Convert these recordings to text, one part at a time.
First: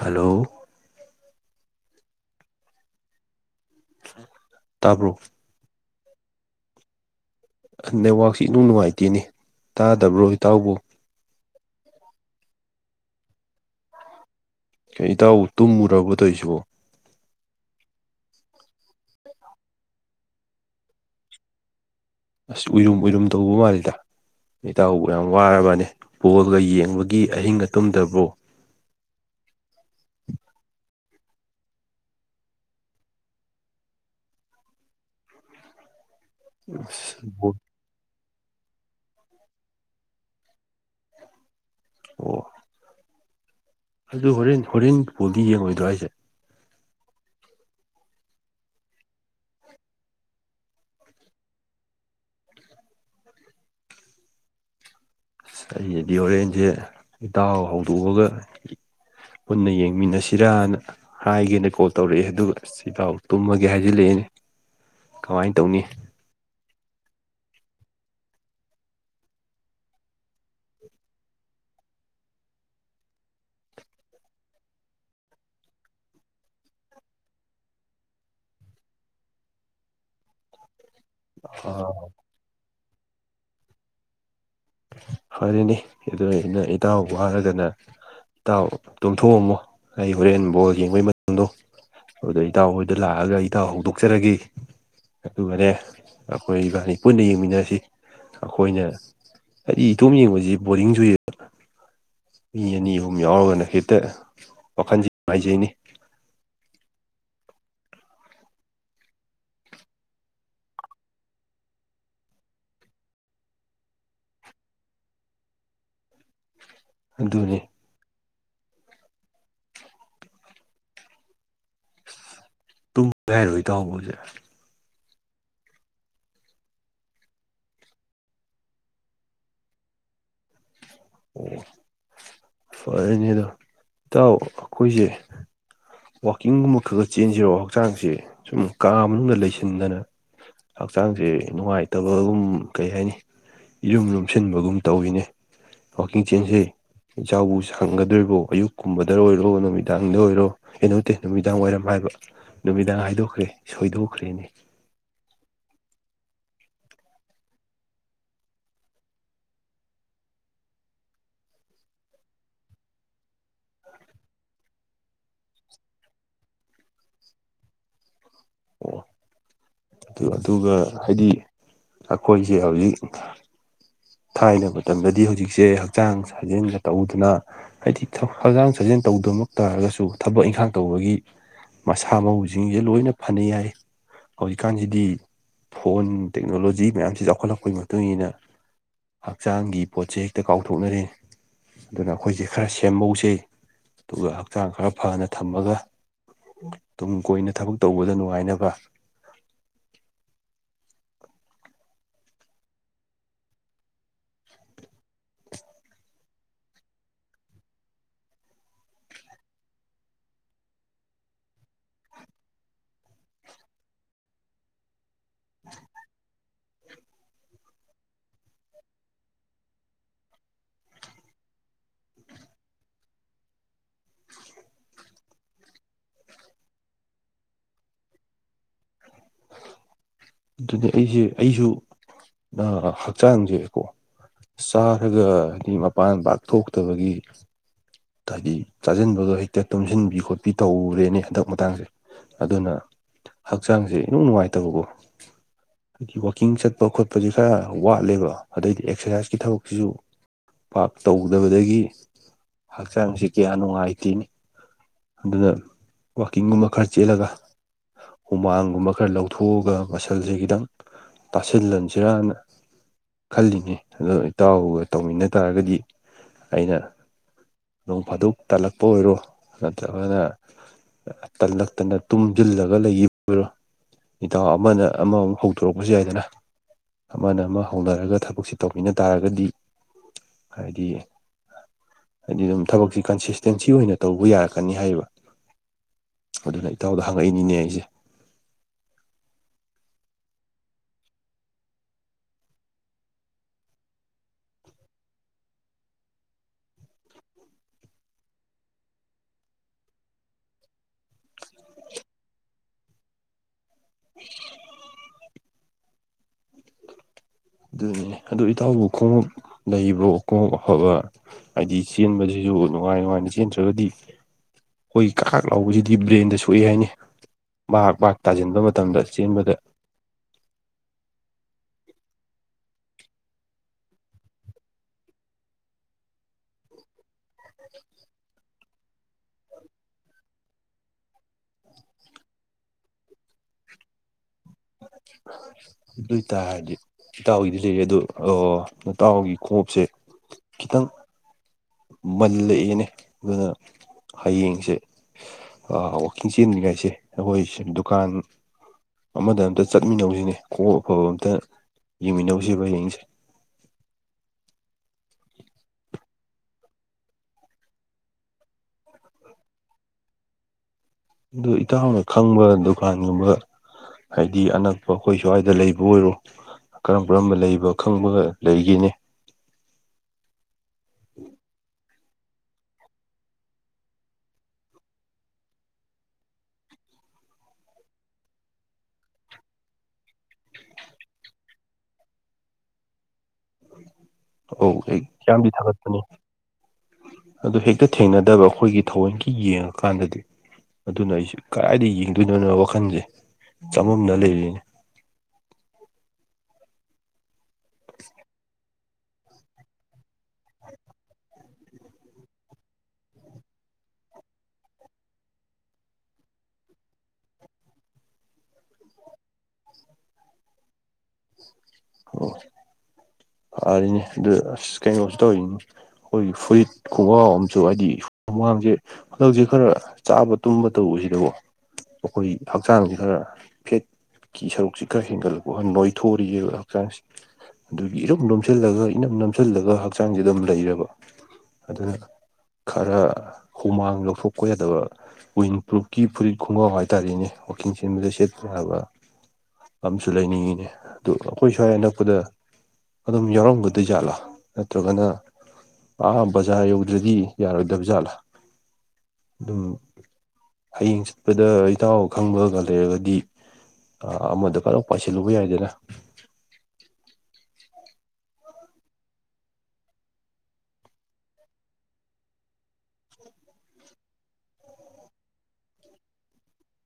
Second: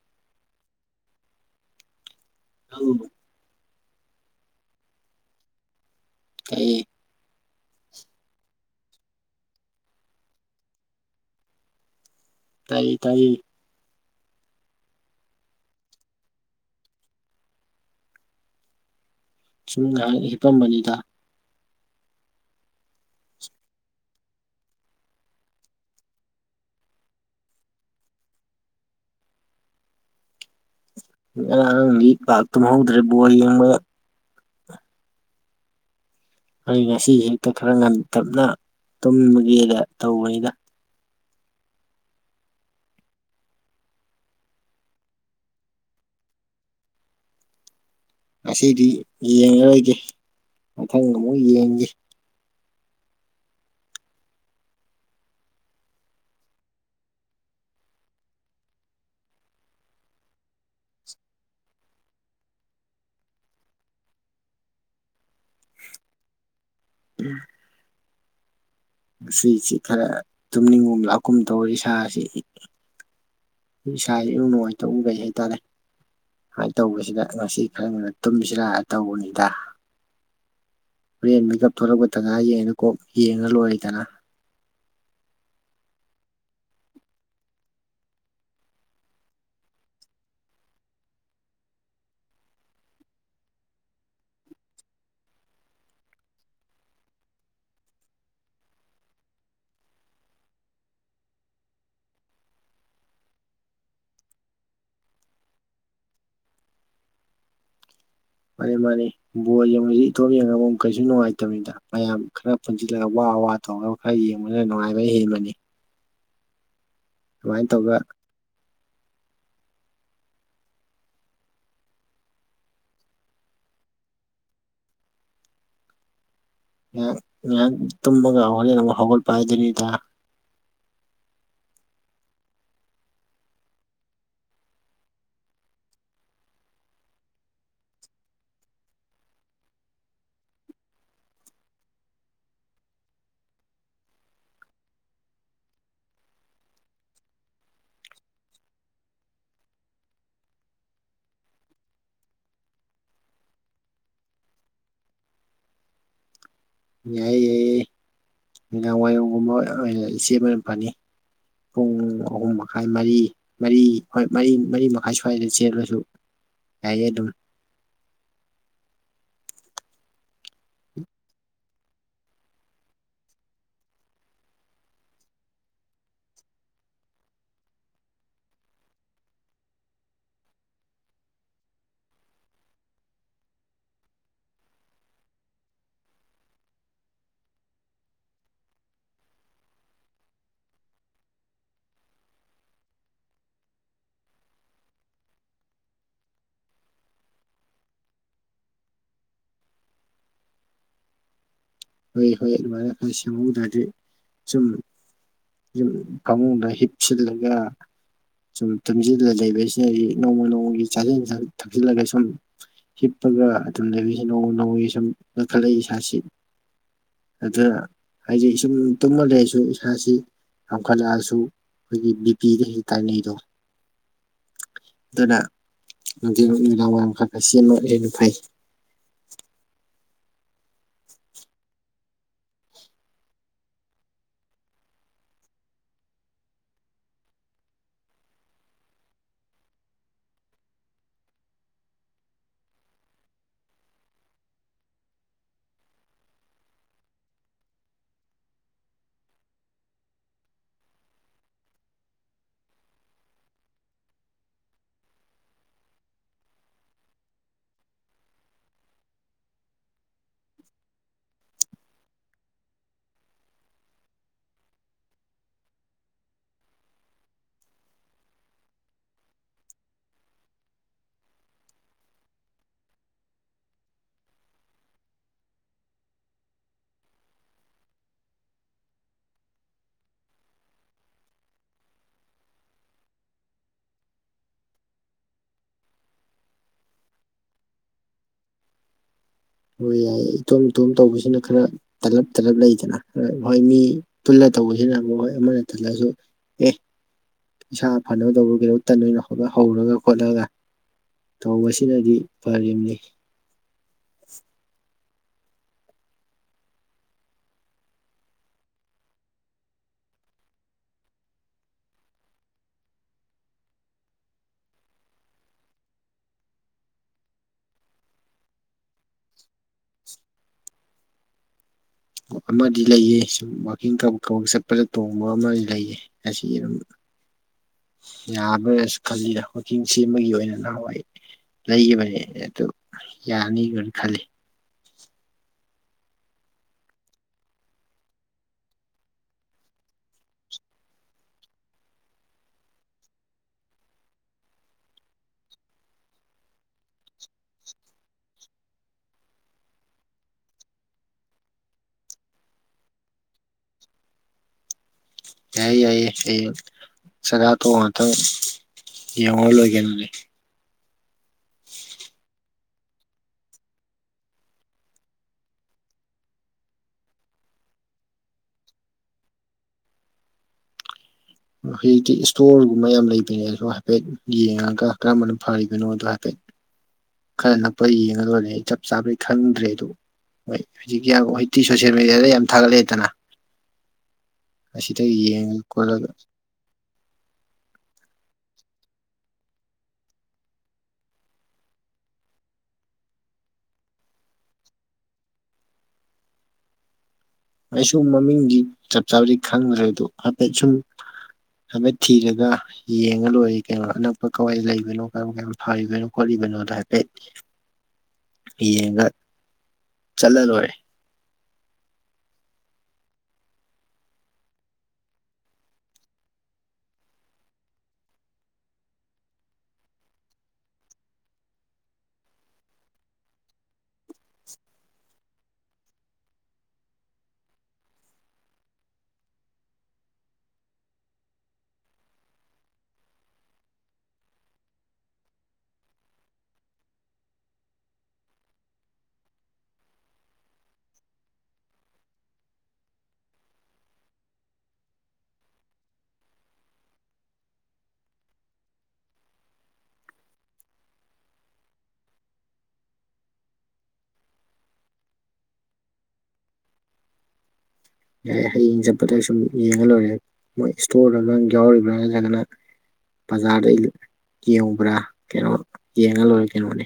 Hello ꯆꯠꯂꯨꯅꯨ ꯇꯥꯕ꯭ꯔꯣ ꯇꯥꯏꯌꯦ ꯅꯦꯠꯋꯥꯛꯁꯤ ꯏꯅꯨꯡ ꯅꯨꯡꯉꯥꯏꯇꯦꯅꯦ ꯇꯥꯗꯕ꯭ꯔꯣ ꯏꯇꯥꯎꯕꫭ ꯇꯥꯏꯌꯦ ꯇꯥꯏꯌꯦ ꯀꯩ ꯏꯇꯥꯎꯕꯨ ꯇꯨꯝꯃꯨꯔꯕꫭ ꯇꯧꯁꯤꯕꫭ ꯁꯨꯝ ꯉꯥꯏꯍꯥꯛ ꯍꯤꯞꯄꯝꯕꯅꯤꯗꯥ ꯑꯁ ꯎꯏꯔꯨꯝ ꯎꯏꯔꯨꯝ ꯇꯧꯕ ꯃꯥꯜꯂꯤꯗ ꯏꯇꯥꯎꯕꯨ ꯌꯥꯝ ꯋꯥꯔꯕꯅꯦ ꯕꯣꯜꯒ ꯌꯦꯡꯕꯒꯤ ꯑꯍꯤꯡꯒ ꯇꯨꯝꯗꯔꯕꯣ ꯉꯔꯥꯡ ꯂꯥꯏꯔꯤꯛ ꯄꯥꯛ ꯇꯨꯝꯍꯧꯗ꯭ꯔꯦ ꯕꯣꯜ ꯌꯦꯡꯕ ꯑꯩ ꯉꯁꯤꯖꯤ ꯍꯦꯛꯇ ꯈꯔ ꯉꯟ ꯇꯛꯅ ꯇꯨꯝꯃꯒꯦꯗ ꯇꯧꯕꯅꯤꯗ ꯑꯣ ꯑꯗꯨ ꯍꯣꯔꯦꯟ ꯍꯣꯔꯦꯟ ꯕꫭꯜꯗꯤ ꯌꯦꯡꯉꯣꯏꯗ꯭ꯔꯣ ꯍꯥꯢꯁꯦ ꯉꯁꯤꯗꯤ ꯌꯦꯡꯉꯔꯣꯏꯒꯦ ꯃꯊꯪ ꯑꯃꯨꯛ ꯌꯦꯡꯒꯦ ꯑꯁ ꯑꯩꯗꯤ ꯍꯣꯔꯦꯟꯖꯦ ꯏꯇꯥꯎ ꯍꯧꯗꯣꯛ ꯑꯒ ꯄꯨꯟꯅ ꯌꯦꯡꯃꯤꯟꯅꯁꯤꯔꯥꯅ ꯍꯥꯏꯒꯦꯅ ꯀꯣꯜ ꯇꯧꯔꯛꯑꯦ ꯑꯗꯨꯒ ꯏꯇꯥꯎꯗꯤ ꯇꯨꯝꯃꯒꯦ ꯍꯥꯏꯖꯤꯜꯂꯛꯑꯅꯦ ꯀꯃꯥꯏ ꯇꯧꯅꯤ ꯎꯝ ꯉꯁꯤꯖꯤ ꯈꯔ ꯇꯨꯝꯅꯤꯡꯒꯨꯝ ꯂꯥꯛꯀꯨꯝ ꯇꯧꯋꯤ ꯏꯁꯥꯁꯤ ꯏꯁꯥꯁꯦ ꯏꯅꯨꯡꯉꯥꯏꯇꯕ ꯂꯩ ꯍꯥꯏꯇꯥꯔꯦ ꯁꯨꯃꯥꯏꯟ ꯇꯧꯕꯁꯤꯗ ꯉꯁꯤ ꯈꯔ ꯉꯟꯅ ꯇꯨꯝꯖꯤꯔꯥ ꯇꯧꯕꯅꯤꯗ ꯍꯣꯔꯦꯟ ꯃꯤꯀꯞ ꯑꯥ ꯊꯣꯛꯂꯛꯄ ꯊꯟꯖ ꯌꯦꯡꯗ ꯀꯣꯛ ꯌꯦꯡꯉ ꯂꯣꯏꯔꯦꯗꯅ ꯐꯥꯔꯦꯅꯦ ꯑꯗꯨ ꯑꯗꯨ ꯏꯇꯥꯎꯕꯨ ꯍꯥꯏꯔꯒꯅ ꯏꯇꯥꯎ ꯇꯨꯝꯊꯣꯛꯑꯝꯃꯣ ꯑꯩ ꯍꯣꯔꯦꯟ ꯕꯣꯜ ꯌꯦꯡꯕꯩ ꯃꯇꯝꯗꯣ ꯑꯗꯨꯎ ꯏꯇꯥꯎꯍꯣꯏꯗ ꯂꯥꯛꯑꯒ ꯏꯇꯥꯎ ꯍꯧꯗꯣꯛꯆꯔꯒꯦ ꯑꯗꯨꯒꯅꯦ ꯑꯩꯈꯣꯏ ꯏꯕꯥꯅꯤ ꯄꯨꯟꯅ ꯌꯦꯡꯃꯤꯟꯅꯁꯤ ꯑꯩꯈꯣꯏꯅ ꯑꯩꯗꯤ ꯏꯇꯣꯝ ꯌꯦꯡꯕꯁꯤ ꯕꯣꯔꯤꯡ ꯆꯨꯏꯌꯦꯕ ꯃꯤ ꯑꯅꯤ ꯑꯍꯨꯝ ꯌꯥꯎꯔꯒꯅ ꯍꯦꯛꯇ ꯋꯥꯈꯜꯖꯤ ꯅꯨꯡꯉꯥꯏꯖꯩꯅꯦ ꯃꯥꯅꯤ ꯃꯥꯅꯤ ꯕꯣꯜ ꯌꯦꯡꯕꯁꯤ ꯏꯇꯣꯟ ꯌꯦꯡꯉꯕ ꯀꯩꯁꯨ ꯅꯨꯡꯉꯥꯏꯇꯕꯅꯤꯗ ꯃꯌꯥꯝ ꯈꯔ ꯄꯨꯟꯁꯤꯜꯂꯒ ꯋꯥꯋꯥ ꯇꯣꯅꯕ ꯈꯔ ꯌꯦꯡꯕꯅ ꯅꯨꯡꯉꯥꯏꯕ ꯍꯦꯟꯕꯅꯤ ꯑꯗꯨꯅꯤ ꯁꯨꯃꯥꯏꯟ ꯇꯧꯕ ꯇꯨꯝꯃꯒꯦ ꯍꯥꯏꯔꯣ ꯏꯇꯥꯎꯕꯨ ꯍꯧꯖꯤꯛ ꯉꯥꯏꯍꯥꯛ ꯉꯥꯏꯍꯥꯛ ꯇꯨꯝꯃꯒ ꯍꯣꯔꯦꯟ ꯑꯃꯨꯛ ꯍꯧꯒꯠꯄ ꯍꯥꯏꯗꯨꯅꯤꯗ ꯑꯣ ꯐꯔꯦꯅꯦ ꯑꯗꯣ ꯏꯇꯥꯎ ꯑꯩꯈꯣꯏꯖꯦ ꯋꯥꯛꯀꯤꯡꯒꯨꯝꯕ ꯈꯒ ꯆꯦꯟꯖꯤꯔꫭ ꯍꯛꯆꯥꯡꯁꯦ ꯁꯨꯝ ꯀꯥ ꯃꯅꯨꯡꯗ ꯂꯩꯁꯤꯟꯗꯅ ꯍꯛꯆꯥꯡꯖꯦ ꯅꯨꯡꯉꯥꯏꯇꯕꯒꯨꯝ ꯀꯩ ꯍꯥꯏꯅꯤ ꯌꯨꯝ ꯂꯨꯝꯁꯤꯟꯕꯒꯨꯝ ꯇꯧꯋꯤꯅꯦ ꯋꯥꯛꯀꯤꯡ ꯆꯦꯟꯁꯦ ꯏꯇꯥꯎꯕꯨ ꯁꯪꯒꯗꯣꯏꯔꯤꯕꯣ ꯑꯌꯨꯛꯀꯨꯝꯕꯗ ꯑꯣꯏꯔꯣ ꯅꯨꯃꯤꯗꯥꯡꯗ ꯑꯣꯏꯔꯣ ꯀꯩꯅꯣꯇꯦ ꯅꯨꯃꯤꯗꯥꯡ ꯋꯥꯏꯔꯝ ꯍꯥꯏꯕ ꯅꯨꯃꯤꯗꯥꯡ ꯍꯥꯏꯗꯣꯛꯈ꯭ꯔꯦ ꯁꯣꯏꯗꯣꯛꯈ꯭ꯔꯦꯅꯦ ꯌꯥꯏ ꯌꯥꯏꯌꯦ ꯅꯨꯃꯤꯗꯥꯡ ꯋꯥꯏꯔꯝꯒꯨꯝꯕ ꯑꯣꯏꯅ ꯆꯦꯟꯕꯅ ꯐꯅꯤ ꯄꯨꯡ ꯑꯍꯨꯝ ꯃꯈꯥꯏ ꯃꯔꯤ ꯃꯔꯤ ꯍꯣꯏ ꯃꯔꯤ ꯃꯔꯤ ꯃꯈꯥꯏ ꯁꯨꯋꯥꯏꯗ ꯆꯦꯜꯂꯁꯨ ꯌꯥꯏꯌꯦ ꯑꯗꯨꯝ ꯑꯣ ꯑꯗꯨ ꯑꯗꯨꯒ ꯍꯥꯏꯗꯤ ꯑꯩꯈꯣꯏꯖꯦ ꯍꯧꯖꯤꯛ ꯊꯥꯏꯅ ꯃꯇꯝꯗꯗꯤ ꯍꯧꯖꯤꯛꯁꯦ ꯍꯛꯆꯥꯡ ꯁꯥꯖꯦꯜꯒ ꯇꯧꯗꯅ ꯍꯥꯏꯗꯤ ꯍꯛꯆꯥꯡ ꯁꯥꯖꯦꯜ ꯇꯧꯗꯃꯛ ꯇꯥꯔꯒꯁꯨ ꯊꯕꯛ ꯏꯪꯈꯥꯡ ꯇꯧꯕꯒꯤ ꯃꯁꯥ ꯃꯎꯁꯤꯡꯁꯦ ꯂꯣꯏꯅ ꯐꯅ ꯌꯥꯏ ꯍꯧꯖꯤꯛꯀꯥꯟꯁꯤꯗꯤ ꯐꯣꯟ ꯇꯦꯛꯅꯣꯂꯣꯖꯤ ꯃꯌꯥꯝꯁꯤ ꯆꯥꯎꯈꯠꯂꯛꯄꯒꯤ ꯃꯇꯨꯡ ꯏꯟꯅ ꯍꯛꯆꯥꯡꯒꯤ ꯄꯣꯠꯁꯦ ꯍꯦꯛꯇ ꯀꯥꯎꯊꯣꯛꯅꯔꯤꯦ ꯑꯗꯨꯅ ꯑꯩꯈꯣꯏꯁꯦ ꯈꯔ ꯁꯦꯝꯍꯧꯖꯩ ꯑꯗꯨꯒ ꯍꯛꯆꯥꯡ ꯈꯔ ꯐꯅ ꯊꯝꯃꯒ ꯇꯨꯡ ꯀꯣꯏꯅ ꯊꯕꯛ ꯇꯧꯕꯗ ꯅꯨꯡꯉꯥꯏꯅꯕ ꯍꯣꯏ ꯍꯣꯏ ꯑꯗꯨꯃꯥꯏꯅ ꯑꯩꯣꯏ ꯁꯦꯝꯍꯧꯗ꯭ꯔꯗꯤ ꯁꯨꯝ ꯌꯨꯝ ꯐꯃꯨꯡꯗ ꯍꯤꯞꯁꯤꯜꯂꯒ ꯁꯨꯝ ꯇꯨꯝꯖꯤꯜꯂ ꯂꯩꯕꯁꯤꯅꯗꯒꯤ ꯅꯣꯡꯃ ꯅꯣꯡꯃꯒꯤ ꯆꯥꯁꯤꯟ ꯊꯛꯆꯜꯂꯒ ꯁꯨꯝ ꯍꯤꯠꯄꯒ ꯑꯗꯨꯝ ꯂꯩꯕꯤꯁ ꯅꯣꯡ ꯅꯣꯡꯃꯒꯤ ꯁꯨꯝ ꯀꯪꯈꯠꯂꯛꯏ ꯏꯁꯥꯁꯤ ꯑꯗꯨꯗ ꯍꯥꯏꯗꯤ ꯁꯨꯝ ꯇꯨꯝꯃꯜ ꯂꯩꯔꯁꯨ ꯏꯁꯥꯁꯤ ꯌꯥꯝꯈꯠꯂꯛꯑꯁꯨ ꯑꯩꯈꯣꯏꯒꯤ ꯕꯤꯄꯤꯤꯗ ꯇꯥꯏꯅꯩꯗꯣ ꯑꯗꯨꯅ ꯅꯨꯡ ꯅꯨꯃꯤꯗꯥꯡ ꯋꯥꯏꯔꯝ ꯈꯔ ꯈꯁꯤꯃꯛ ꯍꯦꯟꯅ ꯐꯩ ꯑꯗꯨꯅꯦ ꯑꯩꯁꯦ ꯑꯩꯁꯨ ꯍꯛꯆꯥꯡꯁꯦꯀꯣ ꯆꯥꯔꯒꯗꯤ ꯃꯄꯥꯟ ꯄꯥꯛꯊꯣꯛꯇꯕꯒꯤ ꯍꯥꯏꯗꯤ ꯆꯥꯁꯤꯟꯕꯗꯣ ꯍꯦꯛꯇ ꯇꯨꯝꯁꯤꯟꯕꯤ ꯈꯣꯠꯄꯤ ꯇꯧꯔꯦꯅꯦ ꯍꯟꯗꯛ ꯃꯇꯥꯡꯁꯦ ꯑꯗꯨꯅ ꯍꯛꯆꯥꯡꯁꯦ ꯏꯅꯨꯡ ꯅꯨꯡꯉꯥꯏꯇꯕꯀꯣ ꯍꯥꯏꯗꯤ ꯋꯥꯋꯀꯤꯡ ꯆꯠꯄ ꯈꯣꯠꯄꯁꯨ ꯈꯔ ꯋꯥꯠꯂꯦꯕ ꯑꯗꯩꯗꯤ ꯑꯦꯛꯁꯔꯁꯥꯏꯁꯀꯤ ꯊꯕꯛꯁꯤꯁꯨ ꯄꯥꯥꯛ ꯇꯧꯗꯕꯗꯒꯤ ꯍꯛꯆꯥꯡꯁꯤ ꯀꯌꯥ ꯅꯨꯡꯉꯥꯏꯇꯦꯅꯤ ꯑꯗꯨꯅ ꯋꯥꯛꯀꯤꯡꯒꯨꯝꯕ ꯈꯔ ꯆꯦꯜꯂꯒ ꯍꯨꯃꯥꯡꯒꯨꯝꯕ ꯈꯔ ꯂꯧꯊꯣꯛꯑꯒ ꯃꯁꯜꯁꯦ ꯈꯤꯇꯪ ꯇꯁꯤꯜꯍꯟꯁꯤꯔꯅ ꯈꯜꯂꯤꯅꯤ ꯑ ꯏꯇꯥꯎꯒ ꯇꯧꯃꯤꯟꯅ ꯇꯥꯔꯒꯗꯤ ꯑꯩꯅ ꯅꯣꯡ ꯐꯥꯗꯣꯛ ꯇꯥꯜꯂꯛꯄ ꯑꯣꯏꯔꯣ ꯅꯠꯇ꯭ꯔꯒꯅ ꯇꯜꯂꯛꯇꯅ ꯇꯨꯝꯁꯤꯜꯂꯒ ꯂꯩꯔꯣ ꯍꯗꯥꯛ ꯑꯃꯅ ꯑꯃꯃꯨꯛ ꯍꯧꯗꯣꯔꯛꯄꯁꯨ ꯌꯥꯏꯗꯅ ꯑꯃꯅ ꯑꯃ ꯍꯧꯅꯔꯒ ꯊꯕꯛꯁꯦ ꯇꯧꯃꯤꯟꯅ ꯇꯥꯔꯒꯗꯤ ꯍꯥꯏꯗꯤ ꯍꯥꯏꯗꯤ ꯑꯗꯨꯝ ꯊꯕꯛꯁꯤ ꯀꯟꯁꯤꯁꯇꯦꯟꯁꯤ ꯑꯣꯏꯅ ꯇꯧꯕ ꯌꯥꯔꯛꯀꯅꯤ ꯍꯥꯏꯌꯦꯕ ꯑꯗꯨꯅ ꯏꯇꯥꯎꯗ ꯍꯪꯉꯛꯏꯅꯤꯅꯦ ꯑꯩꯁꯦ ꯍꯣꯏ ꯌꯥꯏ ꯏꯇꯣꯝ ꯏꯇꯣꯝ ꯇꯧꯕꯁꯤꯅ ꯈꯔ ꯇꯜꯂꯞ ꯇꯜꯂꯞ ꯂꯩꯗꯅ ꯍꯣꯏ ꯃꯤ ꯄꯨꯜꯂ ꯇꯧꯕꯁꯤꯅꯣꯏ ꯑꯃꯅ ꯇꯜꯂꯁꯨ ꯑꯦ ꯏꯁꯥ ꯐꯅꯕ ꯇꯧꯕ ꯀꯩꯩꯅꯣꯇ ꯑꯣꯏꯅ ꯍꯧꯔꯒ ꯈꯣꯠꯂꯒ ꯇꯧꯕꯁꯤꯅꯗꯤ ꯐꯅꯤ [unintelligible] ꯑꯗꯨꯅꯤꯅꯦ ꯑꯗꯨ ꯏꯇꯥꯎꯕꯨ ꯈꯣꯡꯎꯞ ꯂꯩꯕ꯭ꯔꯣ ꯈꯣꯡꯎꯞ ꯑꯐꯕ ꯍꯥꯏꯗꯤ ꯆꯦꯟꯕꯁꯤꯁꯨ ꯅꯨꯡꯉꯥꯏ ꯅꯨꯡꯉꯥꯏꯅ ꯆꯦꯟꯗ꯭ꯔꯒꯗꯤ ꯑꯩꯈꯣꯏꯒꯤ ꯀꯥꯥꯛ ꯂꯧꯕꯁꯤꯗꯤ ꯕ꯭ꯔꯦꯟꯗ ꯁꯣꯛꯑꯦ ꯍꯥꯏꯅꯤ ꯃꯍꯥꯛ ꯇꯥꯁꯤꯟꯕ ꯃꯇꯝꯗ ꯆꯦꯟꯕꯗ ꯑꯃꯗꯤ ꯂꯩꯌꯦ ꯁꯨꯝ ꯋꯥꯛꯀꯤꯡ ꯆꯠꯄꯗ ꯇꯣꯡꯕ ꯑꯃꯗꯤ ꯂꯩꯌꯦ ꯈꯁꯤꯔꯝ ꯌꯥꯕ꯭ꯔꯁꯨ ꯈꯜꯂꯤꯗ ꯍꯋꯥꯛꯀꯤꯡ ꯁꯦꯝꯕꯒꯤ ꯑꯣꯏꯅ ꯅ ꯍꯣꯏ ꯂꯩꯈꯤꯕꯅꯦ ꯑꯗꯨ ꯌꯥꯅꯤꯒꯅ ꯈꯜꯂꯤ ꯑꯗꯨ ꯇ ꯍꯥꯏꯗꯤ ꯏꯇꯥꯎꯒꯤꯗꯤ ꯂꯩꯔꯦ ꯑꯗꯣ ꯏꯇꯥꯎꯒꯤ ꯈꯣꯞꯁꯦ ꯈꯤꯇꯪ ꯃꯜꯂꯛꯑꯦꯅꯦ ꯑꯗꯨꯅ ꯍꯌꯦꯡꯁꯦ ꯋꯥꯛꯀꯤꯡ ꯆꯦꯟꯗ꯭ꯔꯤꯉꯥꯏꯁꯦ ꯑꯩꯈꯣꯏ ꯗꯨꯀꯥꯟ ꯑꯃꯗ ꯑꯝꯇ ꯆꯠꯃꯤꯟꯅꯧꯁꯤꯅꯦ ꯈꯨꯃꯨꯛꯛ ꯑꯐꯕ ꯑꯝꯇ ꯌꯦꯡꯃꯤꯟꯅꯧꯁꯤꯕ ꯍꯌꯦꯡꯁꯦ ꯌꯥꯏꯌꯦ ꯌꯥꯏꯌꯦ ꯑꯩ ꯆꯒꯥꯥ ꯇꯣꯡ ꯉꯥꯛꯇꯪ ꯌꯦꯡꯉ ꯂꯣꯏꯒꯦꯅꯅꯦ ꯑꯗꯨ ꯏꯇꯥꯎꯅ ꯈꯪꯕ ꯗꯨꯀꯥꯟꯒꯨꯝꯕ ꯍꯥꯏꯗꯤ ꯑꯅꯛꯄ ꯑꯩꯈꯣꯏ ꯁ꯭ꯋꯥꯏꯗ ꯂꯩꯕ ꯑꯣꯏꯔꯣ ꯀꯔꯝ ꯀꯔꯝꯕ ꯂꯩꯕ ꯈꯪꯕꯒ ꯂꯩꯒꯦꯅꯦ꯫ ꯍꯧꯖꯤꯛꯇꯤ ꯏꯁꯇꯣꯔꯒꯨꯝꯕ ꯌꯥꯝ ꯂꯩꯕ꯭ꯔꯤꯅꯦ ꯑꯁꯨ ꯍꯥꯏꯐꯦꯠ ꯌꯦꯡꯉꯒ ꯀꯔꯝꯕꯅ ꯐꯔꯤꯕꯅꯣꯗꯣ ꯍꯥꯏꯐꯦꯠ ꯈꯔ ꯅꯛꯄ ꯌꯦꯡꯉ ꯂꯣꯏꯔꯦ ꯑꯩ ꯆꯞ ꯆꯥꯕꯩ ꯈꯪꯗ꯭ꯔꯦ ꯑꯗꯨ꯫ ꯍꯣꯏ ꯍꯧꯖꯤꯛ ꯌꯥꯝ ꯍꯧꯖꯤꯛꯇꯤ ꯁꯣꯁꯦꯜ ꯃꯦꯗꯤꯌꯥꯗ ꯌꯥꯝ ꯊꯥꯒꯠꯂꯛꯦꯗꯅ꯫ ꯑꯧ ꯑꯁꯤꯗ ꯍꯦꯛ ꯌꯥꯝꯗꯤ ꯌꯦꯡꯉ ꯊꯥꯒꯠꯄꯅꯦ ꯈꯣꯠꯂꯒ ꯑꯗꯨ ꯍꯦꯛꯇ ꯊꯦꯡꯅꯗꯕ ꯑꯩꯈꯣꯏꯒꯤ ꯊꯑꯣꯟꯒꯤ ꯌꯦꯡꯉꯀꯥꯟꯗꯗꯤ꯫ ꯑꯗꯨꯅ ꯑꯩꯁꯨ ꯀꯗꯥꯏꯗ ꯌꯦꯡꯗꯣꯏꯅꯣꯅꯣ ꯋꯥꯈꯜꯁꯦ ꯆꯃꯝꯅ ꯂꯩꯔꯤꯅꯤ꯫ ꯑꯩꯁꯨ ꯃꯃꯤꯡꯗꯤ ꯆꯞ ꯆꯥꯕꯗꯤ ꯈꯪꯗ꯭ꯔꯦꯗꫭ ꯍꯥꯏꯐꯦꯠ ꯁꯨꯝ ꯍꯥꯏꯐꯦꯠ ꯊꯤꯔꯒ ꯌꯦꯡꯉ ꯂꯣꯏꯔꯦ ꯀꯩꯅꯣ ꯑꯅꯛꯄ ꯀꯋꯥꯏꯗ ꯂꯩꯕꯅꯣ ꯀꯔ ꯀꯩꯝ ꯐꯥꯔꯤꯕꯅꯣ ꯈꯣꯠꯂꯤꯕꯅꯣꯗꯣ ꯍꯥꯏꯐꯦꯠ꯫ ꯌꯦꯡꯒ ꯆꯠꯂ ꯂꯣꯏꯔꯦ꯫ ꯑꯣ ꯐꯔꯦꯅꯦ ꯑꯗꯨ ꯑꯁ ꯀꯩꯅꯣꯁꯨ ꯇꯧꯏꯅꯤ꯫ ꯈꯣꯏꯒꯤ ꯐꯨꯔꯤꯠ ꯈꯣꯡꯒꯥꯎ ꯑꯃꯁꯝꯨ ꯍꯥꯏꯗꯤ ꯍꯨꯃꯥꯡꯁꯦ ꯍꯟꯗꯛꯁꯤ ꯈꯔ ꯆꯥꯕ ꯇꯨꯝꯕ ꯇꯧꯕꯁꯤꯗꯀꫭ ꯑꯩꯈꯣꯏ ꯍꯛꯆꯥꯡꯁꯤ ꯈꯔ ꯐꯦꯠꯀꯤ ꯁꯔꯨꯛꯁꯤ ꯈꯔ ꯍꯦꯟꯒꯠꯂꯛꯄꯍ ꯅꯣꯏ ꯊꯣꯔꯛꯏꯕ꯫ ꯍꯛꯆꯥꯡꯁꯤ ꯑꯗꯨꯒꯤ ꯏꯔꯨꯝ ꯅꯣꯝꯁꯤꯜꯂꯒ ꯏꯅꯝ ꯅꯝꯁꯤꯜꯂꯒ ꯍꯛꯆꯥꯡꯁꯤ ꯑꯗꯨꯝ ꯂꯩꯔꯕ꯫ ꯑꯗꯨꯅ ꯈꯔ ꯍꯨꯃꯥꯡ ꯂꯧꯊꯣꯛꯄ ꯌꯥꯗꯕ ꯋꯤꯟ ꯄ꯭ꯔꯨꯞꯀꯤ ꯐꯨꯔꯤꯠ ꯈꯣꯡꯒꯥꯎ ꯍꯥꯏꯇꯥꯥꯔꯦꯅꯦ ꯋꯀꯤꯡ ꯆꯦꯟꯕꯗ ꯁꯦꯠꯄ ꯌꯥꯕ꯫ ꯑꯃꯁꯨ ꯂꯩꯅꯤꯡꯉꯤꯅꯦ ꯑꯗꯨ ꯑꯩꯈꯣꯏ ꯁ꯭ꯋꯥꯏ ꯑꯅꯛꯄꯗ ꯑꯗꯨꯝ ꯌꯥꯎꯔꯝꯒꯗꯨꯏ ꯖꯥꯠꯂꯥ ꯅꯠꯇ꯭ꯔꯒꯅ ꯑꯥ ꯕꯖꯥꯔ ꯌꯧꯗ꯭ꯔꯗꯤ ꯌꯥꯔꯣꯏꯗꯕꯖꯥꯠꯂꯥ ꯑꯗꯨꯝ ꯍꯌꯦꯡ ꯆꯠꯄꯗ ꯏꯇꯥꯎ ꯈꯪꯕꯒ ꯂꯩꯔꯒꯗꯤ ꯑ ꯑꯃꯗ ꯐꯥꯠ ꯂꯧ ꯄꯥꯏꯁꯤꯜꯂꯨꯕ ꯌꯥꯏꯗꯅ꯫ ꯌꯥꯏ-ꯌꯥꯏ ꯍꯌꯦꯡ ꯆꯠꯄꯗ ꯁꯨꯝ ꯌꯦꯡꯉ ꯂꯣꯏꯔꯦ ꯃꯣꯏ ꯏꯁꯇꯣꯔ ꯗꯒ ꯌꯥꯎꯔꯤꯕ꯭ꯔꯥ ꯅꯠꯇ꯭ꯔꯒꯅ ꯕꯖꯥꯔꯗꯩ ꯌꯦꯡꯉꯨꯕ꯭ꯔꯥ ꯀꯩꯅꯣ ꯌꯦꯡꯉ ꯂꯣꯏꯔꯦ ꯀꯩꯅꯣꯅꯦ꯫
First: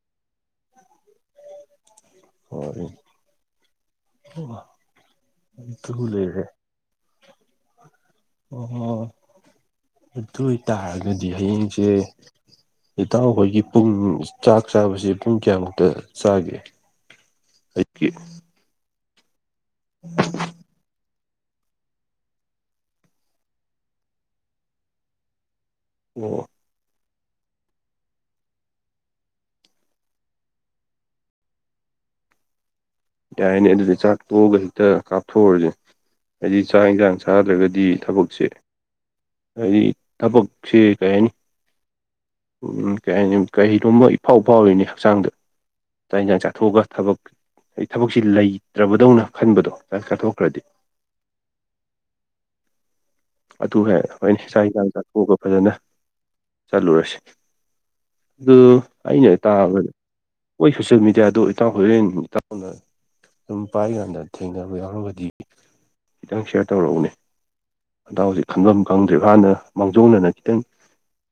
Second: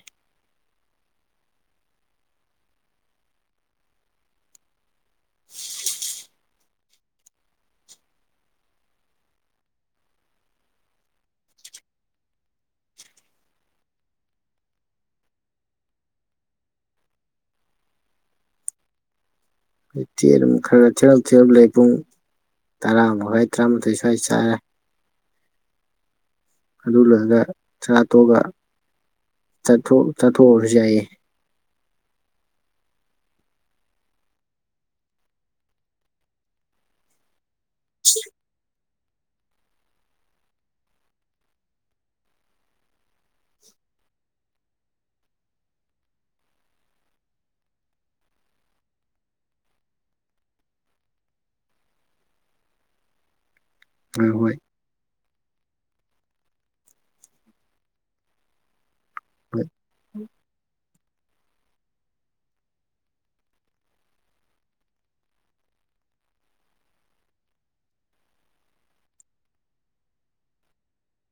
[inaudible] [unintelligible] ꯑꯗꯨ ꯑꯣꯏꯇꯥꯔꯒꯗꯤ ꯍꯌꯦꯡꯁꯦ ꯏꯇꯥꯎꯈꯣꯏꯒꯤ ꯄꯨꯡ ꯆꯥꯛ ꯆꯥꯕꯁꯦ ꯄꯨꯡ ꯀꯌꯥꯃꯨꯛꯇ ꯆꯥꯒꯦ꯫ [inaudible] ꯍꯧꯖꯤꯛꯇꯤ ꯑꯗꯨꯝ ꯈꯔ ꯈꯔ ꯊꯤꯔꯞ ꯊꯤꯔꯞ ꯂꯩ ꯄꯨꯡ ꯇꯔꯥ ꯃꯈꯥꯏ ꯇꯔꯥꯃꯥꯊꯣꯏ ꯁ꯭ꯋꯥꯏ ꯆꯥꯏꯔꯦ꯫ ꯑꯣ꯫ ꯑꯗꯨꯂꯣꯏꯔꯒ ꯆꯠꯇꯣꯛꯑꯒ ꯆꯊꫭꯛ ꯆꯠꯊꯣꯛꯎꯔꯁꯨ ꯌꯥꯏꯌꯦ꯫ ꯌꯥꯏꯅꯦ ꯑꯗꯨꯗꯤ ꯆꯥꯛ ꯇꯣꯛꯑꯒ ꯍꯦꯛꯇ ꯀꯥꯞꯊꯣꯛꯎꯔꯁꯦ ꯍꯥꯏꯗꯤ ꯆꯥꯛ ꯌꯦꯟꯁꯥꯡ ꯆꯥꯗ꯭ꯔꯒ ꯗꯤ ꯊꯕꯛꯁꯦ ꯍꯥꯏꯗꯤ ꯊꯕꯛꯁꯦ ꯀꯩ ꯍꯥꯏꯅꯤ ꯎꯝ ꯀꯩ ꯍꯥꯏꯅꯤ ꯀꯩꯒꯨꯝꯕ ꯏꯐꯥꯎ ꯐꯥꯎꯔꯤꯅꯤ ꯍꯛꯆꯥꯡꯗ꯫ ꯆꯥꯛ ꯏꯟꯁꯥꯡ ꯆꯊꯣꯛꯑꯒ ꯊꯕꯛ ꯑꯩ ꯊꯕꯛꯁꯤ ꯂꯩꯇ꯭ꯔꯕꯗꯧꯅ ꯈꯟꯕꯗꯣ ꯆꯥꯛ ꯆꯥꯊꯣꯛꯈ꯭ꯔꯗꯤ꯫ ꯑꯗꯨ ꯍꯩ ꯍꯣꯏ ꯍꫭꯏꯅ ꯍꯣꯏ ꯆꯥꯛ ꯏꯟꯁꯥꯡ ꯆꯥꯊꯣꯛꯑꯒ ꯐꯖꯅ ꯆꯠꯂꯨꯔꯁꯤ꯫ ꯎꯝꯨ ꯑꯩꯅ ꯇꯥꯕꯗ ꯃꯣꯏ ꯁꯣꯁꯦꯜ ꯃꯦꯗꯤꯌꯥꯗꫭ ꯏꯇꯥꯎ ꯍꯣꯔꯦꯟ ꯏꯇꯥꯎꯅ ꯑꯗꯨꯨꯝ ꯄꯥꯏꯔꯤꯀꯥꯟꯗ ꯊꯦꯡꯅꯕ ꯌꯥꯎꯔꯒꯗꯤ ꯈꯤꯇꯪ ꯁꯤꯌꯥꯔ ꯇꯧꯔꯛꯎꯅꯦ꯫ ꯅꯇꯥꯎꯖꯦ ꯈꯟꯕꯝ ꯈꯪꯗ꯭ꯔꯤꯕ ꯍꯥꯟꯅ ꯃꯥꯡꯖꯧꯅꯅꯥ ꯈꯤꯇꯪ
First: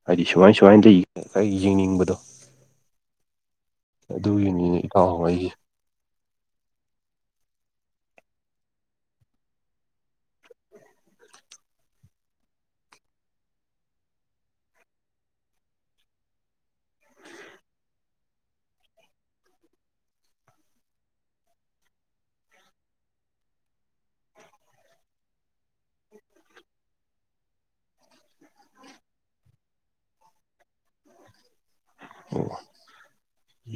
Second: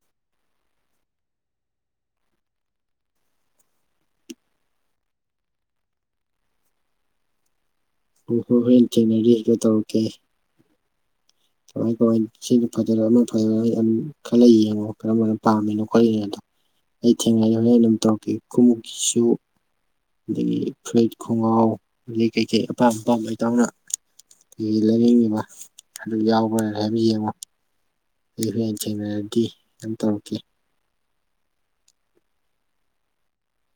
ꯍꯥꯏꯗꯤ ꯁꯨꯃꯥꯏ ꯁꯨꯃꯥꯏꯅ ꯗꯩ ꯑꯩ ꯌꯦꯡꯅꯤꯡꯕꯗꯣ꯫ ꯑꯗꯨꯒꯤꯅꯤꯅꯦ ꯏꯇꯥꯎ ꯑꯩ [inaudible] [inaudible] [inaudible] ꯈꯜꯂꯥ ꯌꯦꯡꯉꯣ ꯀꯔꯝꯕꯅ ꯄꯥꯝꯃꯤꯅꯣ ꯈꯣꯠꯂꯤꯅꯣꯗꯣ꯫ ꯑꯩ ꯊꯦꯡꯅꯔꯗꯤ ꯍꯣꯔꯦꯟ ꯑꯗꯨꯝ ꯇꯧꯔꯛꯀꯦ ꯈꯣꯡꯎꯞꯀꯤꯁꯨ ꯑꯗꯒꯤ ꯐ꯭ꯔꯨꯠ ꯈꯣꯡꯒꯥꯎ ꯑꯩ ꯀꯩꯀꯩ ꯑꯄꯥꯝ ꯑꯄꯥꯝꯕ ꯏꯇꯥꯎꯅ ꯀꯩ ꯂꯩꯅꯤꯡꯉꯤꯕ ꯑꯗꯨ ꯌꯥꯎꯕꯔꯥꯅ [unintelligible] ꯌꯦꯡꯉꯣ ꯑꯩ ꯍꯣꯔꯦꯟ ꯊꯦꯡꯅꯔꯗꯤ ꯑꯗꯨꯝ ꯇꯧꯔꯛꯀꯦ ꯑꯣ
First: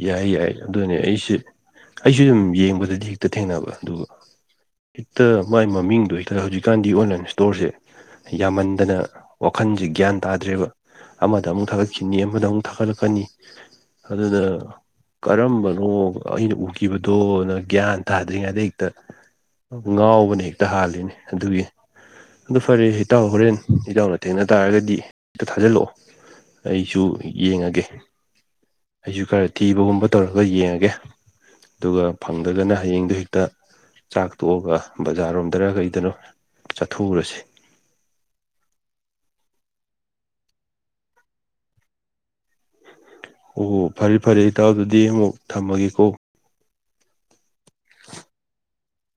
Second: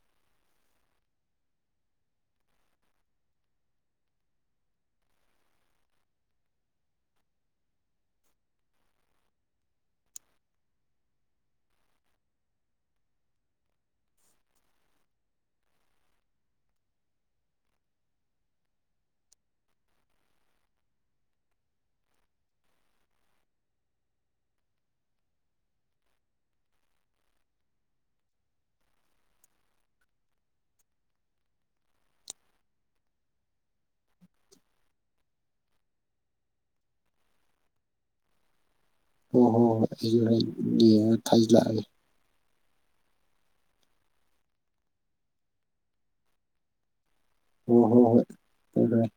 ꯌꯥꯏ ꯌꯥꯏ ꯑꯗꯨꯅꯦ ꯑꯩꯁꯦ ꯑꯩꯁꯨ ꯑꯗꯨꯝ ꯌꯦꯡꯕꯗꯥꯗꯤ ꯍꯦꯛꯇ ꯊꯦꯡꯅꯕ ꯑꯗꯨꯒ ꯍꯦꯛꯇꯥ ꯃꯥꯏ ꯃꯃꯤꯡꯗꯣ ꯍꯦꯛꯇꯥ ꯍꯧꯖꯤꯛꯀꯥꯟꯗꯤ ꯑꯣꯟꯂꯥꯏꯟ ꯏꯁꯇꯣꯔꯁꯦ ꯌꯥꯝꯃꯟꯗꯅ ꯋꯥꯈꯟꯁꯤ ꯒ꯭ꯌꯥꯟ ꯇꯥꯗ꯭ꯔꯦꯕ ꯑꯃꯗ ꯑꯃꯨꯛ ꯊꯥꯒꯠꯈꯤꯅꯤ ꯑꯃꯗ ꯑꯃꯨꯛ ꯊꯥꯒꯠꯂꯛ ꯐꯥꯅꯤ ꯑꯗꯨꯅ ꯀꯔꯝꯕꯅꯣ ꯑꯩꯅ ꯎꯈꯤꯕꯗꯣꯅ ꯒ꯭ꯌꯥꯟ ꯇꯥꯗ꯭ꯔꯤꯉꯩꯗ ꯍꯦꯛꯇꯥ ꯉꯥꯎꯕꯅ ꯍꯦꯛꯇ ꯍꯥꯜꯂꯤꯅꯦ ꯑꯗꯨꯒꯤ ꯑꯗꯨ ꯐꯔꯦ ꯏꯇꯥꯎ ꯍꯣꯔꯦꯟ ꯏꯇꯥꯎꯅ ꯊꯦꯡꯅ ꯇꯥꯔꯒꯗꯤ ꯑꯝꯇ ꯊꯥꯖꯤꯜꯂꯛꯑꯣ ꯑꯩꯁꯨ ꯌꯦꯡꯉꯥꯒꯦ ꯑꯩꯁꯨ ꯈꯔ ꯊꯤꯕ ꯍꯨꯝꯕ ꯇꯧꯔꯒ ꯌꯦꯡꯉꯥꯒꯦ ꯑꯗꯨꯒ ꯐꯪꯗꯔꯒꯅ ꯍꯌꯦꯡꯗꯣ ꯍꯦꯛꯇ ꯆꯥꯛ ꯇꯣꯛꯑꯒ ꯕꯖꯥꯔꯣꯝꯗꯔꯥ ꯀꯩꯗꯅꯣ ꯆꯠꯊꯣꯛꯎꯔꯥꯁꯤ ꯍꯣꯏ ꯍꯣꯏ ꯍꯣꯏ ꯑꯩꯁꯨ ꯍꯣꯔꯦꯟ ꯌꯦꯡꯉꯒ ꯊꯥꯖꯤꯜꯂꯛꯑꯒꯦ ꯑꯣ ꯐꯔꯦ ꯐꯔꯦ ꯏꯇꯥꯎ ꯑꯗꯨꯗꯤ ꯑꯃꯨꯛ ꯊꯝꯃꯒꯦꯀꯣ ꯑꯣ ꯍꯣ ꯍꯣꯏ ꯍꯣꯏ ꯍꯣꯏ